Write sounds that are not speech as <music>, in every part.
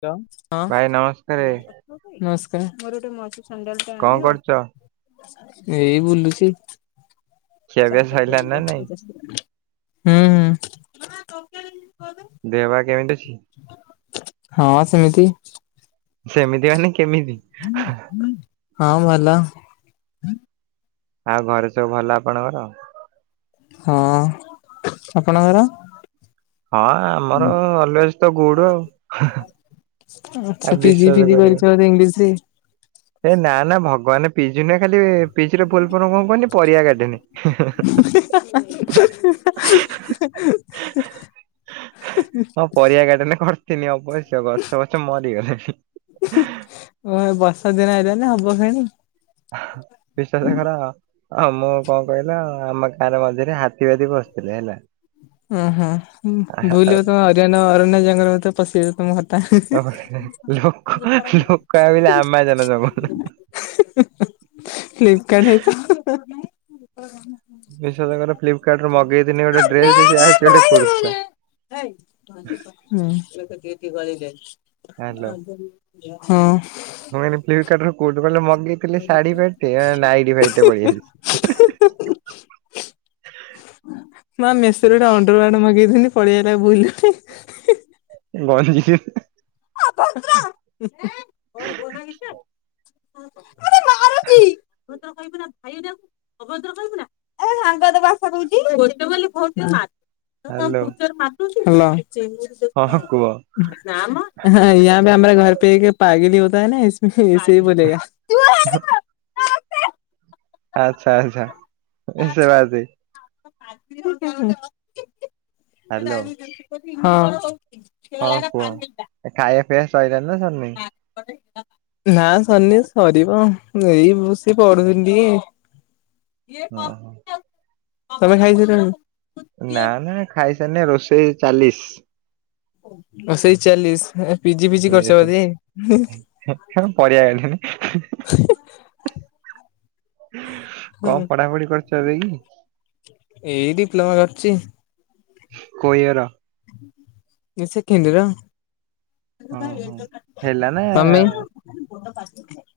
ତ ଭାଇ ନମସ୍କାରେ। ନମସ୍କାର। କଣ କରୁଛ? ଏଇ ବୁଲୁଛି। ଖିଆପିଆ ସଇଲାଣି ନା ନାଇଁ ହୁଁ- ହୁଁ। ଦେହ ପା କେମିତି ଅଛି? <inaudible> ହଁ ସେମିତି। ସେମିତି ମାନେ କେମିତି? ହଁ ଭଲ। ଆଉ ଘରେ ସବୁ ଭଲ ଆପଣଙ୍କର? ହଁ ଆପଣଙ୍କର? ହଁ ଆମର ଅଲୱେଜ୍ ତ ଗୁଡ ଆଉ। ଆଉ ଆଚ୍ଛା ପିଜି ବିଶ୍ଵାସ ଫିଜି କରିବନି। କରିଛ ବୋଧେ ଇଂଲିଶି? ଏ ନା-ନା ଭଗବାନେ ପିଜି ନୁହେଁ ଖାଲି ପିଜିର ଫୁଲ୍ ଫର୍ମ କଣ କୁହନି ପରିବା ଗାର୍ଡେନେ ହେଁ-ହେଁ। <inaudible> ହଁ ପରିବା ଗାଡେନେ କର୍ ଥିନି ଅବଶ୍ୟ ଗଛ ଫଛ ମରିଗଲେଣି। ବର୍ଷା ଦିନ ଆଇଲାନି ନା ହବ ଫେଣି। ବିଶ୍ୱାସ କର ହଁ ମୁଁ କଣ କହିଲ ଆମ ଗାଁରେ ମଝିରେ ହାତୀ ଫାତି ପଶଥିଲେ ହେଲା। ଉଁ ହୁଁ ଭୁଲରେ ବୋଧେ ତମେ ହରିଆନା ଅରଣ୍ୟ ଜଙ୍ଗଲ ଭିତରେ ପଶିଛ ତମ ଲୋକ ଲୋକ ଭାବିଲେ ଆମାଜନ ଜଙ୍ଗ ହେ-ହେ-ଅଁ ଫ୍ଲିପ୍କକାଡ୍ ହେ ତ <unintelligible> ବିଶ୍ଵାସ କର ଫ୍ଲିପକାର୍ଟ ରୁ ମଗେଇଥିନି ଗୋଟେ ଡ୍ରେସ ସିଏ ଆସିଛି ଗୋଟେ କୁର୍ତ୍ତା। ଏଇ ହ୍ୟାଲୋ। <inaudible> ହଁ। ମୁଁ ଏଇନେ ଫ୍ଲିପକାର୍ଟରୁ କଉଠି କଲେ ମଗେଇଥିଲି ଶାଢୀ ଫାଡି ଟେ ଏ ନାଇଟି ଫାଇଟି ଟେ ପଲେଇଆ ମା ମେସୋରେ ଗୋଟେ ଅଣ୍ଡର ୱାର୍ଡ ମଗେଇଥିନି ପଳେଇ ଆଇଲା ଭୁଲରେ ଗ <unintelligible> <unintelligible> ମୋତେ ମାରୁଛି <inaudible> ଅଭଦ୍ର କହିବୁ ନା ଏ ସାଙ୍ଗ ତ ଭାଷା କହୁଛି <unintelligible> ହାଲୋ। ଆହଁ ହ୍ୟାଲୋ ହଁ କୁହ ୟାଁହାଁ ପେ ହମରା ଘର ପେ ଏକ ପାଗେଲି ହୋତା ହେ ଇସ୍ମେ ଏସେ ହି ବୋଲେଗା ଆଚ୍ଛା ଆଚ୍ଛା ସେ ବାଦେ ହ୍ୟାଲୋ ହଁ। ହଁ କୁହ ଖାଇବା ପିଇବା ସଇଲାଣି ନା ସରନି? ନା ସରନି ସରିବ ଆଉ ଏଇ ବସି ପଢ଼ୁଥିନି ଟିକେ ଓହୋ ତମେ ଖାଇସାରିଲଣି? ନା ନା ଖାଇସାରନି ରୋଷେଇ ଚାଲିଶ। ଆଉ ସେଇ ଚାଲିଶ ପିଜି ପିଜି ଇଏ କରିଛ ସେ ବଧେ? <unintelligible> ହୁଁ କଣ ପଢାପଢି କରିୁଛ ଏବେ କି? ଏଇ ଡିପ୍ଲୋମା କରିଛି। କୋଇର? Second year. ଓହୋ ହେଲାନା ତମେ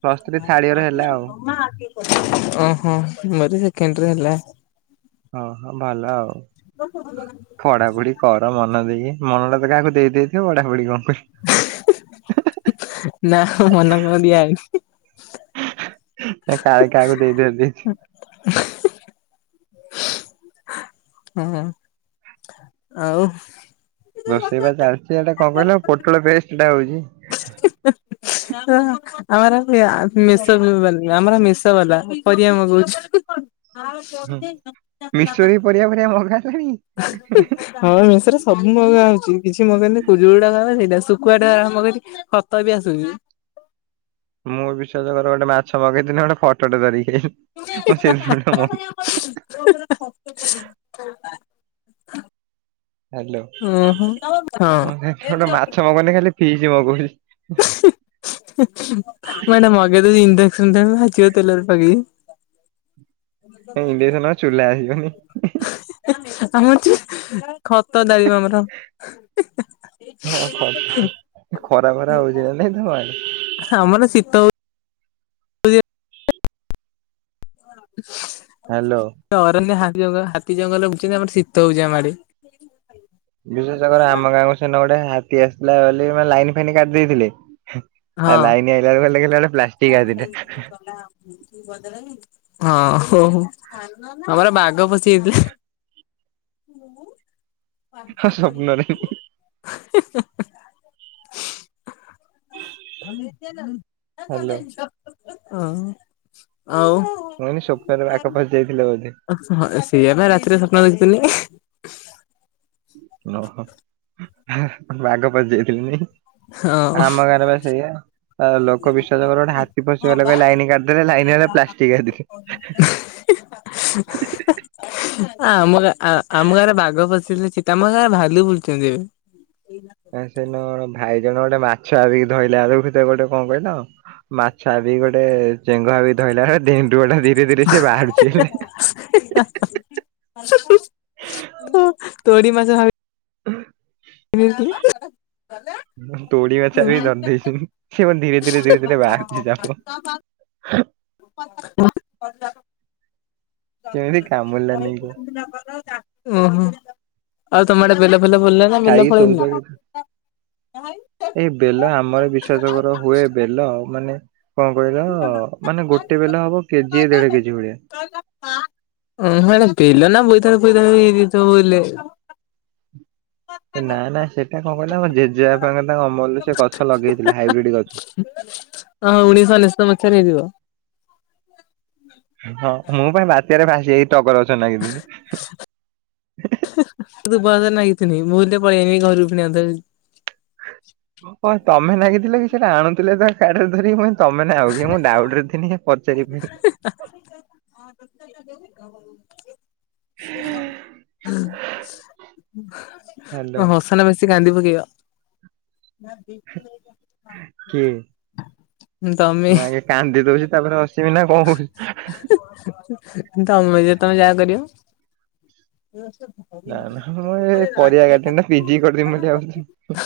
ପ୍ଲସ ଥ୍ରୀ ଥାର୍ଡ ଇଅର ହେଲା ଆଉ। ହଁ। ଓହୋ ମରି ସେକେଣ୍ଡ ଇଅର ହେଲା। ହଁ ହଁ ଭଲ ଆଉ। ପଢାପଢି କର ମନ ଦେଇକି ମନଟା ତ କାହାକୁ ଦେଇେଇଥିବ ପଢାପଢି କଣ କରିବ। ନା ମନ କ ଦିଆ ଆଇନ୍। ନା କାଳେ କାହାକୁ ଦେଇ ଦିଅନ୍ତି। ହ ହୁଁ ଆଉ ରୋଷେଇବା ଚାଲିଛି ଏଟା କଣ କହିଲ ପୋଟଳ ପେଷ୍ଟଟା ହୋଉଚି। ତ ଆମର <unintelligible> ଆମର ମିଶ ବାଲା ପରିବା ମଗଉଛୁ। ଆ ହୁଁ ଚ ଖଲା ମିଶୋରି ପରିବା ଫରିବା ମଗା ହେଲାଣି ହଁ ମେଷରେ ସବୁ ମଗା ହଉଛି କିଛି ମଗନି କୁଜୁ ଟା ଖବା ସେଇଟା ଶୁକୁଆ ଟା ଆରମ୍ଭ କରିି ଖତ ବି ଆସୁନି। ମୁଁ ବିଶ୍ୱାସ କର ଗୋଟେ ମାଛ ମଗେଇଥିଲି ଗୋଟେ ଫୋଟୋ ଟେ ଧରିକି ଆଇଲି। ମୁଁ ସେଇଦିନଠୁ ମଗୁ ହ୍ୟାଲୋ ଓହୋ ହଁ। ମୁଁ ସେଠୁ <unintelligible> ମାନେ ମଗେ ତ ଇଣ୍ଡସନ୍‌ <unintelligible> ଇଣ୍ଡେସନ ଚୁଲା ଆସିବନି। ଆମ ଖତ ତାରିବ ଆମର। ହଁ ହଁ ଖରା ଫରା ହଉଛି ନା ନାଇଁ ତମ ଆଡେ ଆମର ଶୀତ ହୋଉ ହଁ ହ୍ୟାଲୋ। ଅରନ୍ୟ ହାତୀ ହାତୀ ଜଙ୍ଗଲ ହଉଚି ନା ଆମର ଶୀତ ହୋଉଛି ଆମ ଆଡେ। ବିଶ୍ଵାସ କର ଆମ ଗାଁକୁ ସେଦିନ ଗୋଟେ ହାତୀ ଆସିଥିଲା ବୋଲି ମାନେ ଲାଇନ୍ ଫାଇନ୍ କାଟି ଦେଇଥିଲେ। ଆ ଲାଇନ୍ ଆଇଲା <unintelligible> ପାରେ ଗଲା ଆଉ କି ବଦଳ <unintelligible> ହଁ ଓହୋ ଆମର ବାଘ ପଶିଯାଇଥିଲା। ମୁ ହଁ ପାଠ ସ୍ୱପ୍ନରେ ପଢିଯିବୁ। ମ <unintelligible> ହ୍ୟାଲୋ ମୁଁ ହଁ ଆଉ ମୁଁ କହିନି ସ୍ୱପ୍ନରେ ବାଘ ପଶି ଯାଇଥିଲେ ବୋଧେ। ସେଇଆ ପା ରାତିରେ ସ୍ବପ୍ନ ଦେଖିଥିନି। ଓହୋ ବାଘ ପଶି ଯାଇଥିଲେ ନାଇ। ହଁ ଆମ ଗାଁରେ ବା ସେଇଆ। ଆଉ ଲୋକ ବିଶ୍ଵାସ କରିବନି ହାତୀ ପଶିଗଲା କହିକି ଲାଇନ୍ କାଟିିଦେଲେ। ଲାଇନ୍ ଆଇଲା ବେଳକୁ ପ୍ଲାଷ୍ଟିକ ହାତୀ। <inaudible> ଆ ଆମ ଗାଁ ଆ ଆମ ଗାଁରେ ବାଘ ପଶିଥିଲେ ଚିତା ଆମ ଗାଁରେ ଭାଲୁ ବୁଲୁଚନ୍ତି ଏବେ। ଆ ସେଦିନ କଣ ଭାଇ ଜଣେ ଗୋଟେ ମାଛ ଭାବିକି ଧଇଲା ଅଳୁ ହେତା ଗୋଟେ କଁ କହିଲ ମାଛ ଭାବିକି ଗୋଟେ ଚେଙ୍ଗ ଭାବି ଧଇଲା ଅଳେ ଧେଣ୍ଡୁଅଟା ଦି <inaudible> ଶେଷୁ ତୋ ତୋଡ଼ି ମାଛ ଭାବି ବିଲ୍ ତୁ <inaudible> ମୁଁ ତୋଡି ମାଛରା ବି ଧରି ଦେଇଛି ମୁଁ ସେ ମ ଧୀରେ ଧୀରେ ଧୀରେ ଧୀରେ ବାହାରୁଚି ଯାମ କେମିତି କାମୁଡ଼ିଲା ନେଇ କୁହ। ଡୁନାପାଦ ଗାଁ ଓହୋ ଆଉ ତମ ଆଡ଼େ ବେଲ ଫେଲ ଭଲା ଖାଇକି ଶୋଉଚ ହି ଏଇ ବେଲ ଆମର ବିଶ୍ବାସ କର ହୁଏ ବେଲ ମାନେ କଣ କହିଲ ମାନେ ଗୋଟେ ବେଲ ହବ କେଜି ଦେଢ଼ କେ ଜି ଭଳିଆ। ଉଁ ହୁଁ ଏଟା ବେଲ ନା ବୋଇତାଳୁ ଫୋଇତାଳୁ ଦିଥ ବୋଲେ ଏ ନାଁ ନାଁ ସେଟା କଁ କହିଲ ଆମ ଜେଜେ ବାପାଙ୍କ ତାଙ୍କ ଅମଲରୁ ସେ ଗଛ ଲଗେଇଥିଲେ ହାଇବିଡି଼ ଗ ହଁ ଉଣେଇଶ ଅନେଶତ ମସିହାରେ ହେଇଥିବ। ହଁ ମୁଁ ପା ଏ ବାତ୍ୟାରେ ଭାସି ଯାଇ ଟଗର ଗଛରେ ନାଗିଥିନି। ଦୁବ ଘାସରେ ନାଗଥିନି ଭୁଲରେ ପଳିଆଇନି ଘରୁକୁ ପୁଣି ଆଉ ଥରେ। କଣ ତମେ ନାଗିଥିଲ କି ସେଟା ଆଣୁଥୁଲେ ତ ଖାଡି଼ରେ ଧରିକି। ମୁଁ କହିନି ତମେ ନା ଆଉ କି ମୁଁ ଡାଉଟରେ ଥିନି ହେ। ପଚାରିଫାଇ ହ ତାହେଲେ ହୁଁ ଅଁ ହସନା ବେଶୀ କାନ୍ଦି ପକେଇବା। କିଏ? ଉଁ ତମେ। ମୁଁ ଆଗେ କାନ୍ଦି ଦୋଉଚି ତାପରେ ହସିମି ନାଁ କଁ କୋଉଚୁ? ତମେ ଯେ ତମେ ଯାହା କରିବ। ଏ ସେ ନାଁ ନାଁ ମୁଁ ହେ ପରିବା କାଟେନା ପି ଜି କରିଦେମି ବୋଲି ଆଉ କିଛି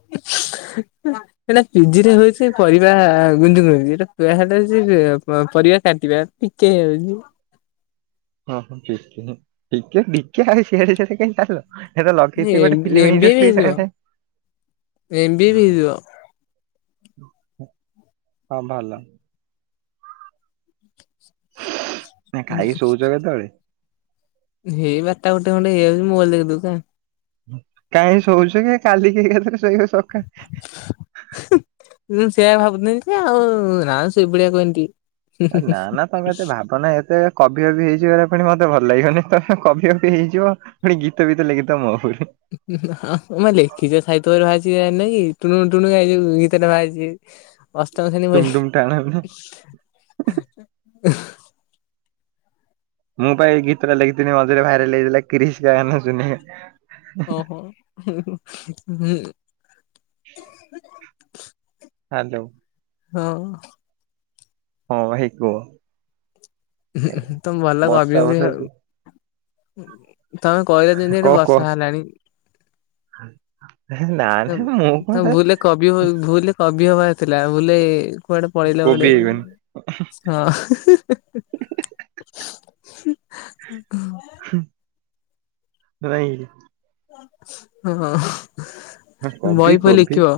ଇଛ୍ ଏଟା ପି ଜି ରେ ହଉଛି କରିବା ଗୁଞ୍ଜୁ ଗୁଞ୍ଜୁ ଏଟା ପିହାଟେ ଜି ପ ପରିବା କାଟିବା। ଇକେ ରହିଯି ଟିକେ ଡିକେ ଆରେ ସିଆଡ଼େ ସିଆଡ଼େ କାଇଁ ତାଲ? ହେଟା ଲଗେଇଥି ଗୋଟେ ଏମ ବି ଏ ଫିଲ୍ମ ବି ଇଣ୍ଡଷ୍ଟ୍ରି ହେଇଯିବ। ସାଙ୍ଗରେ। ଏମ ବି ଏ ବି ହେଇଯିବ ହଁ ଭଲ। <inaudible> ନାଇଁ ଖାଇ ଶୋଉଚ କେତୋଳେ? ହେଇ ବରଟା ଗୋଟେ ଖଣ୍ଡେ ହେଇ ଯାଉଚି ମୋବାଇଲ ଦେଖୁ ଦେଖୁଁ। କାଇଁ ଶୋଉଚୁ କି କାଲିିକି ଏକା ଥରେ ଶୋଇବୁ ସକା ଉଁ ସେଇଆ ଭାବୁଥୁନି ଯେ ଆଉ ନାଁ ଶୋଇ ପଡ଼ିଆ କହିନି ଟି ଏ ନାଁ ନାଁ ତମେ ଏତେ ଭାବନା ଏତେ। କବି ଅବି ହେଇ ଯିବ ଏରା ଫୁଣି ମତେ ଭଲ ଲାଗିବନି ତମେ କବି ଅବି ହେଇଯିବ। ପୁଣି ଗୀତ ଫୀତ ଲେଖିଦବ ମୁଁ ପା ଲେଖିଛ ସାହିତ୍ୟରେ ବାହାରିଚି ଜାଣିନ କି ଟୁଣୁ ଟୁଣୁ ଏଇ ଯୋଉ ଗୀତ ଟା ବାହାରିଚି। ଅଷ୍ଟମ ଶ୍ରେଣୀ ଟୁମ୍ ବହି ଟୁମ୍ ଟାଣ ମୁଁ ପା ଏଇ ଗୀତ ଟା ଲେଖିଥିନି ମଝିରେ ଭାଇରାଲ ହେଇଥିଲା କ୍ରିସ କା ଗାନା ସୁନେଗା। ଓହୋ ହୁଁ ହାଲୋ। ହଁ। ହଁ ଭାଇ କୁହ। ଏ <unintelligible> ତମେ ବର୍ଷା କହିଲ ଯେମିତି ବର୍ଷା ଏଠି ବର୍ଷା ହେଲାଣି। ହେ ନା ନା ମୁଁ ତମେ କଣ ଗାଏ। ଭୁଲରେ କବି ହୁ ଭୁଲରେ କବି ହବାର ଥିଲା ଭୁଲରେ କୁଆଡେ ପଳେଇଲ କୋବି ଗୋଟେ। ହେଇଗଲି ହଁ ନାଇଁ। ହଁ ହଁ ନା କବି ବହି ଫହି କବି ଲେଖିବ।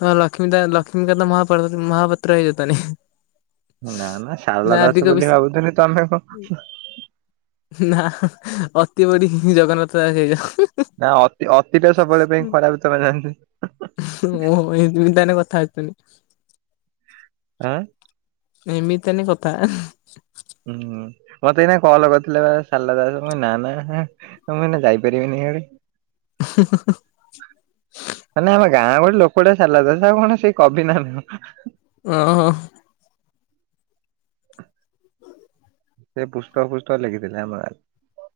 ତମେ ଲକ୍ଷ୍ମୀ ତା ଲକ୍ଷ୍ମୀକାନ୍ତ ମହାପାଳ ମହାପାତ୍ର ହେଇଯାତନି। ନା ନା ସାରଳା ଦାସ କବି ବୋଲି ଭାବୁଥିଲି ତମେ କଣ ନା ଅତି ବଡି ଜଗନ୍ନାଥ ଦାସ ହେଇଯାଅ, ହୁଁ। ନା ଅତି ଅତି ଟା ସବୁବେଳେ ପାଇଁ ଖରାପ ତମେ ଜାଣି ଓହୋ ଏଇଥିପାଇଁ ତାହେଲେ କଥା ଆସୁନି। ଆଁ ଏମିତି ତାନି କଥା। ହୁଁ ମତେ ଏଇନା କଲ କରିଥିଲା ବା ସାରଲା ଦାସ୍ ମୁଁ କଇଲି ନା ନା ହାଁ। ଏ ମୁଁ ଏଇନା ଯାଇ ପାରିବିନି ଇଆଡ଼େ। <unintelligible> ମାନେ ଆମ ଗାଁ ଗୋଟେ ଲୋକ ଟା ସାରଲା ଦାସ ଆଉ କଣ ସେଇ କବି ନା ନୁହଁ। ଅଁ ହଁ। ସେ ପୁଷ୍ଟ ପୁଷ୍ଟ ଲେଖିଥିଲେ <unintelligible>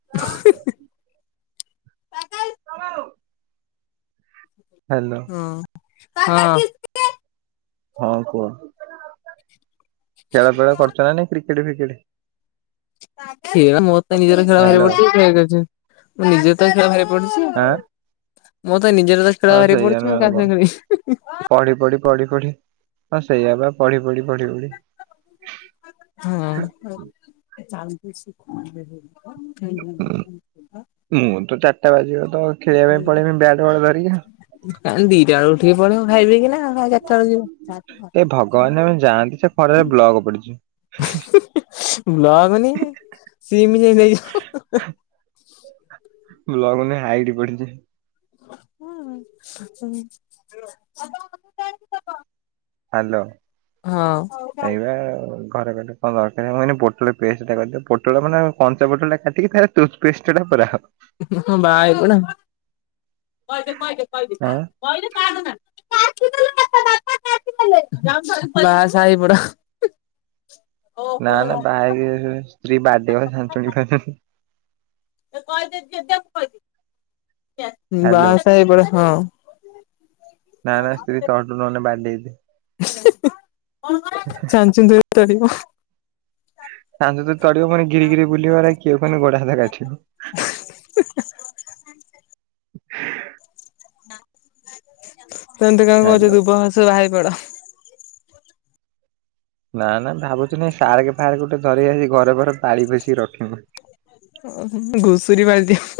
<unintelligible> <unintelligible> ହାଲୋ। ହଁ ହଁ। ହଁ କୁହ ଖେଳ ଫେଳ କରୁଚ ନା ନାଇଁ କ୍ରିକେଟ୍ ଫ୍ରିକେଟ୍। ଖେଳ ମୋର ତ ନିଜର ଖେଳ ଭାରି ହ୍ୟାଲୋ ପଡିୁଚି <unintelligible> ନିଜର ତ ଖେଳ ଭାରି ପଡିୁଚି। ଆଁ। ମୋ ତ ନିଜର ତ ଖେଳ ବାହାରି ପଡୁଚି ମୁଁ କାହା ସାଙ୍ଗେ ଖେଳିବି। ପଢ଼ି ପଢ଼ି ପଢ଼ି ପଢ଼ି ହଁ ସେଇଆ ବା ପଢ଼ି ପଢ଼ି ପଢ଼ି ପଢ଼ି। ହଁ <unintelligible> କାଇଁ ଭାଙ୍ଗୁଥ ମୁଁ ତ ଚାରିଟା ବାଜିବ ତ ଖେଳିବା ପାଇଁ ପଳେଇବି ବ୍ୟାଟ୍ ବଲ ଧରିକି। କାଇଁ ଦିଟା ବେଳୁ ଉଠିକି ପଡିବ ଖାଇ ପିଇକିନା। ଏ ଭଗବାନେ ମୁଁ ଜାଆନ୍ତି ଯେ ଖରାରେ ବ୍ଲକ ପଡିଚି। <unintelligible> ବ୍ଲଗ ନିି ସିମ ଇଏ ନେଇଯାଉ ବ୍ଲଗ୍ ମାନେ ଆଇଡି ପଡିଚି। <unintelligible> ହାଲୋ ହଁ ଏଇବା ଘରେ ଗଲେ। ହଁ ଦରକାର ମୁଁ ଏ ପୋଟଳ ପେଷ୍ଟଟା କରିଦେ ପୋଟଳ ମାନେ କଞ୍ଚା ପୋଟଳଟା କାଟିକି ତା ଦେହରେ ଟୂଥ ପେଷ୍ଟଟା କରାହବ। ହଁ ବାହାହେଇପଡେ କଇଦେ-କଇଦେ କଇଦେ। ହୁଁ। କଇଦେ କାନ୍ଦେନା <unintelligible> <unintelligible> ବାହା ସାହା ହେଇ ପଡ। ନା ନା ବାହା ହେଇକି ସ୍ତ୍ରୀ ବାଡେଇବ ଛାଞ୍ଚୁଣି ଫାଞ୍ଚୁଣି। କହିଦେ <unintelligible> ବାହା ହାଲୋ ସାହା ହେଇ ପଡ ହଁ। ନା ନା ସ୍ତ୍ରୀ କଅଣ୍ଟୁ ନହେଲେ ବାଡେଇବେ। ହିଁ ହିଁ <unintelligible> ଛାଞ୍ଚୁଣି ଧରିକି ବାଡ଼େଇବ।। ସାଙ୍ଗ ତଡିବ ପୁଣି ଗିରି ଗିରି ବୁଲିବ କିଏ ଗୋଡ ହାତ କାଟିବ। <inaudible> ସେମିତି କାଇଁ କହୁଛୁ ହାଲୋ ଦୁବ ଘାସ ବାହା ହେଇ ପଡ। ନା ନା ଭାବୁଥିଲି ଶାର୍କ ଫାର୍କ ଗୋଟେ ଧରି ଆଣି ଘରେ ବରଂ ପାଳି ପୋସି ରଖୀମୁ। ଓ ହୋ ଘୁଷୁରୀ ପାଳିଦିଅ।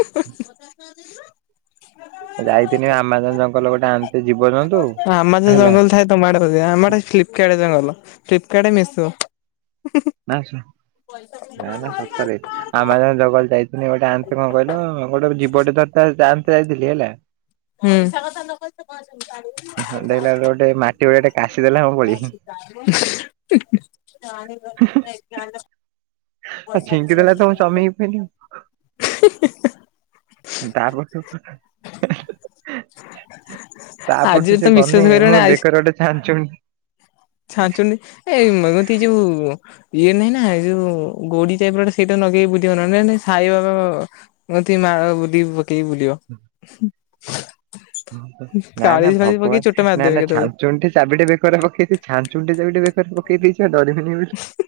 ଯାଇଥିଲି ଆମାଜନ୍ ଜଙ୍ଗଲ ଗୋଟେ ଆଣନ୍ତେ ଜୀବଜନ୍ତୁ। ଆମଜନ୍ ହେଲା ଜଙ୍ଗଲ ଥାଏ। ତମ ଆଡେ ପା ସେୟା ଆମେ ଫ୍ଲିପକାର୍ଟ ଯା ଭଲ ଫ୍ଲିପକାର୍ଟ ମେସୋ। ନା ନା-ନା ସତରେ। ଆମାଜନ ଜଙ୍ଗଲ ଯାଇଥିଲି ଗୋଟେ ଆଣିଥିଲି କଣ କହିଲ ଗୋଟେ ଜୀବଟେ ଧରି ତା ସହିତ ଯାଇଥିଲି ହେଲା। ହୁଁ। ଭଲ ଲାଗିଲା ଗୋଟେ ମାଟି ଘୋଡାଟେ କାସି ଦେଲା ମୁଁ ପଳେଇ ଆଇଲି। <unintelligible> ଆଉ ଛିଙ୍କି ଦେଲା ତ ମୁଁ ଚମିକି ପଇଲି। ହିଁ ହିଁ <unintelligible> ତା ପରଠୁ ଆଜିରେ ସେ ତମେ ବିଶ୍ଵାସ ଗଲେ ମୁଁ କରିବନି ବେକରେ ଗୋଟେ ଛାଞ୍ଚୁଣି। ଛାଞ୍ଚୁଣି ଏଇ ମତେ ଯୋଉ ଇଏ ନାହିଁ ନା ଏଇ ଯୋଉ ଗୋଡି ଟାଇପରଟେ ସେଇଟା ଲଗେଇକି ବୁଲିବ ନହେଲେ ସାଇବାବା ମୋତି ମାଳ ବୁଲି ପକେଇି ବୁଲିବ। ନା କାଳି ନା ଫାଳି ପକେଇ ଚୋଟ ଭଗବାନ ନା ମାରିଦେବେ ନା କେତେବେଳେ ଛାଞ୍ଚୁଣିଟେ ଚାବିଟେ ବେ ବେକରେ ପକେଇ ଛାଞ୍ଚୁଣି ଗୋଟେ ବେକରେ ପକେଇ ଦେଇଛି ଡରିବିନି ବୋଲି। ହିଁ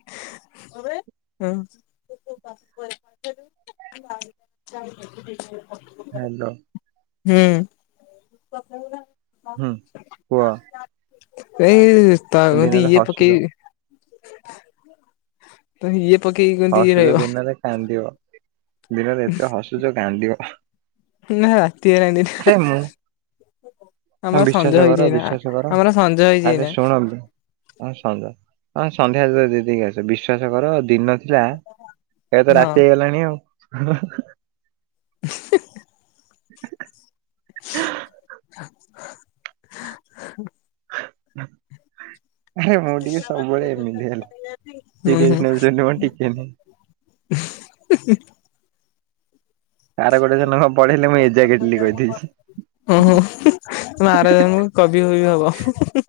ମୁଁବେ ହଁ। <unintelligible> ହାଲୋ। ହୁଁ। ପକେଇବୁ ନା। ହୁଁ କୁହ। ଏଇ ତା କତି ଦିନରେ ଇଏ ହସୁଛ ପକେଇବି। ତ ଇଏ ପକେଇ ଗ ହସୁଛ ଦିନରେ କାନ୍ଦିବ ଦିନରେ ଏତେ ହସୁଛ କାନ୍ଦିବ ହଁ ନାଁ ରାତିରେ କାନ୍ଦିବି ହାଁ ହଁ ଆମର ବିଶ୍ଵାସ ସଞ୍ଜ ହେଇଛି କର ବିଶ୍ଵାସ କର ଏଇନା--ଆମର ସଞ୍ଜ ହେଇଛି ଆରେ ଏଇନା। ଶୁଣ ହଁ ସଞ୍ଜ ହଁ ସନ୍ଧ୍ୟା ହି ସନ୍ଧ୍ୟା ଦେଇ ଦେଇକି ଆସ ବିଶ୍ୱାସ କର ଦିନ ଥିଲା। ଏବେ ତ ହଁ ରାତି ହେଇଗଲାଣି ଆଉ। ହୁଁ ହୁଁ <inaudible> <inaudible> <inaudible> <inaudible> ଆରେ ମୁଁ ଟିକେ ସବୁବେଳେ ଏମିତି ହେଲା ହୁଁ ହୁଁ ସେଇଥିପାଇଁ ଟିକେନି ଆର ଗୋଟେ ଜଣ କଣ ପଢେଇଲେ ମୁଁ ଏଜା କେଟିଲି କହିଦେଇଚି। ଓହୋ ହୁ ହୁ ତମେ ଆରଜନମକୁ କବି ଫବି ହବ।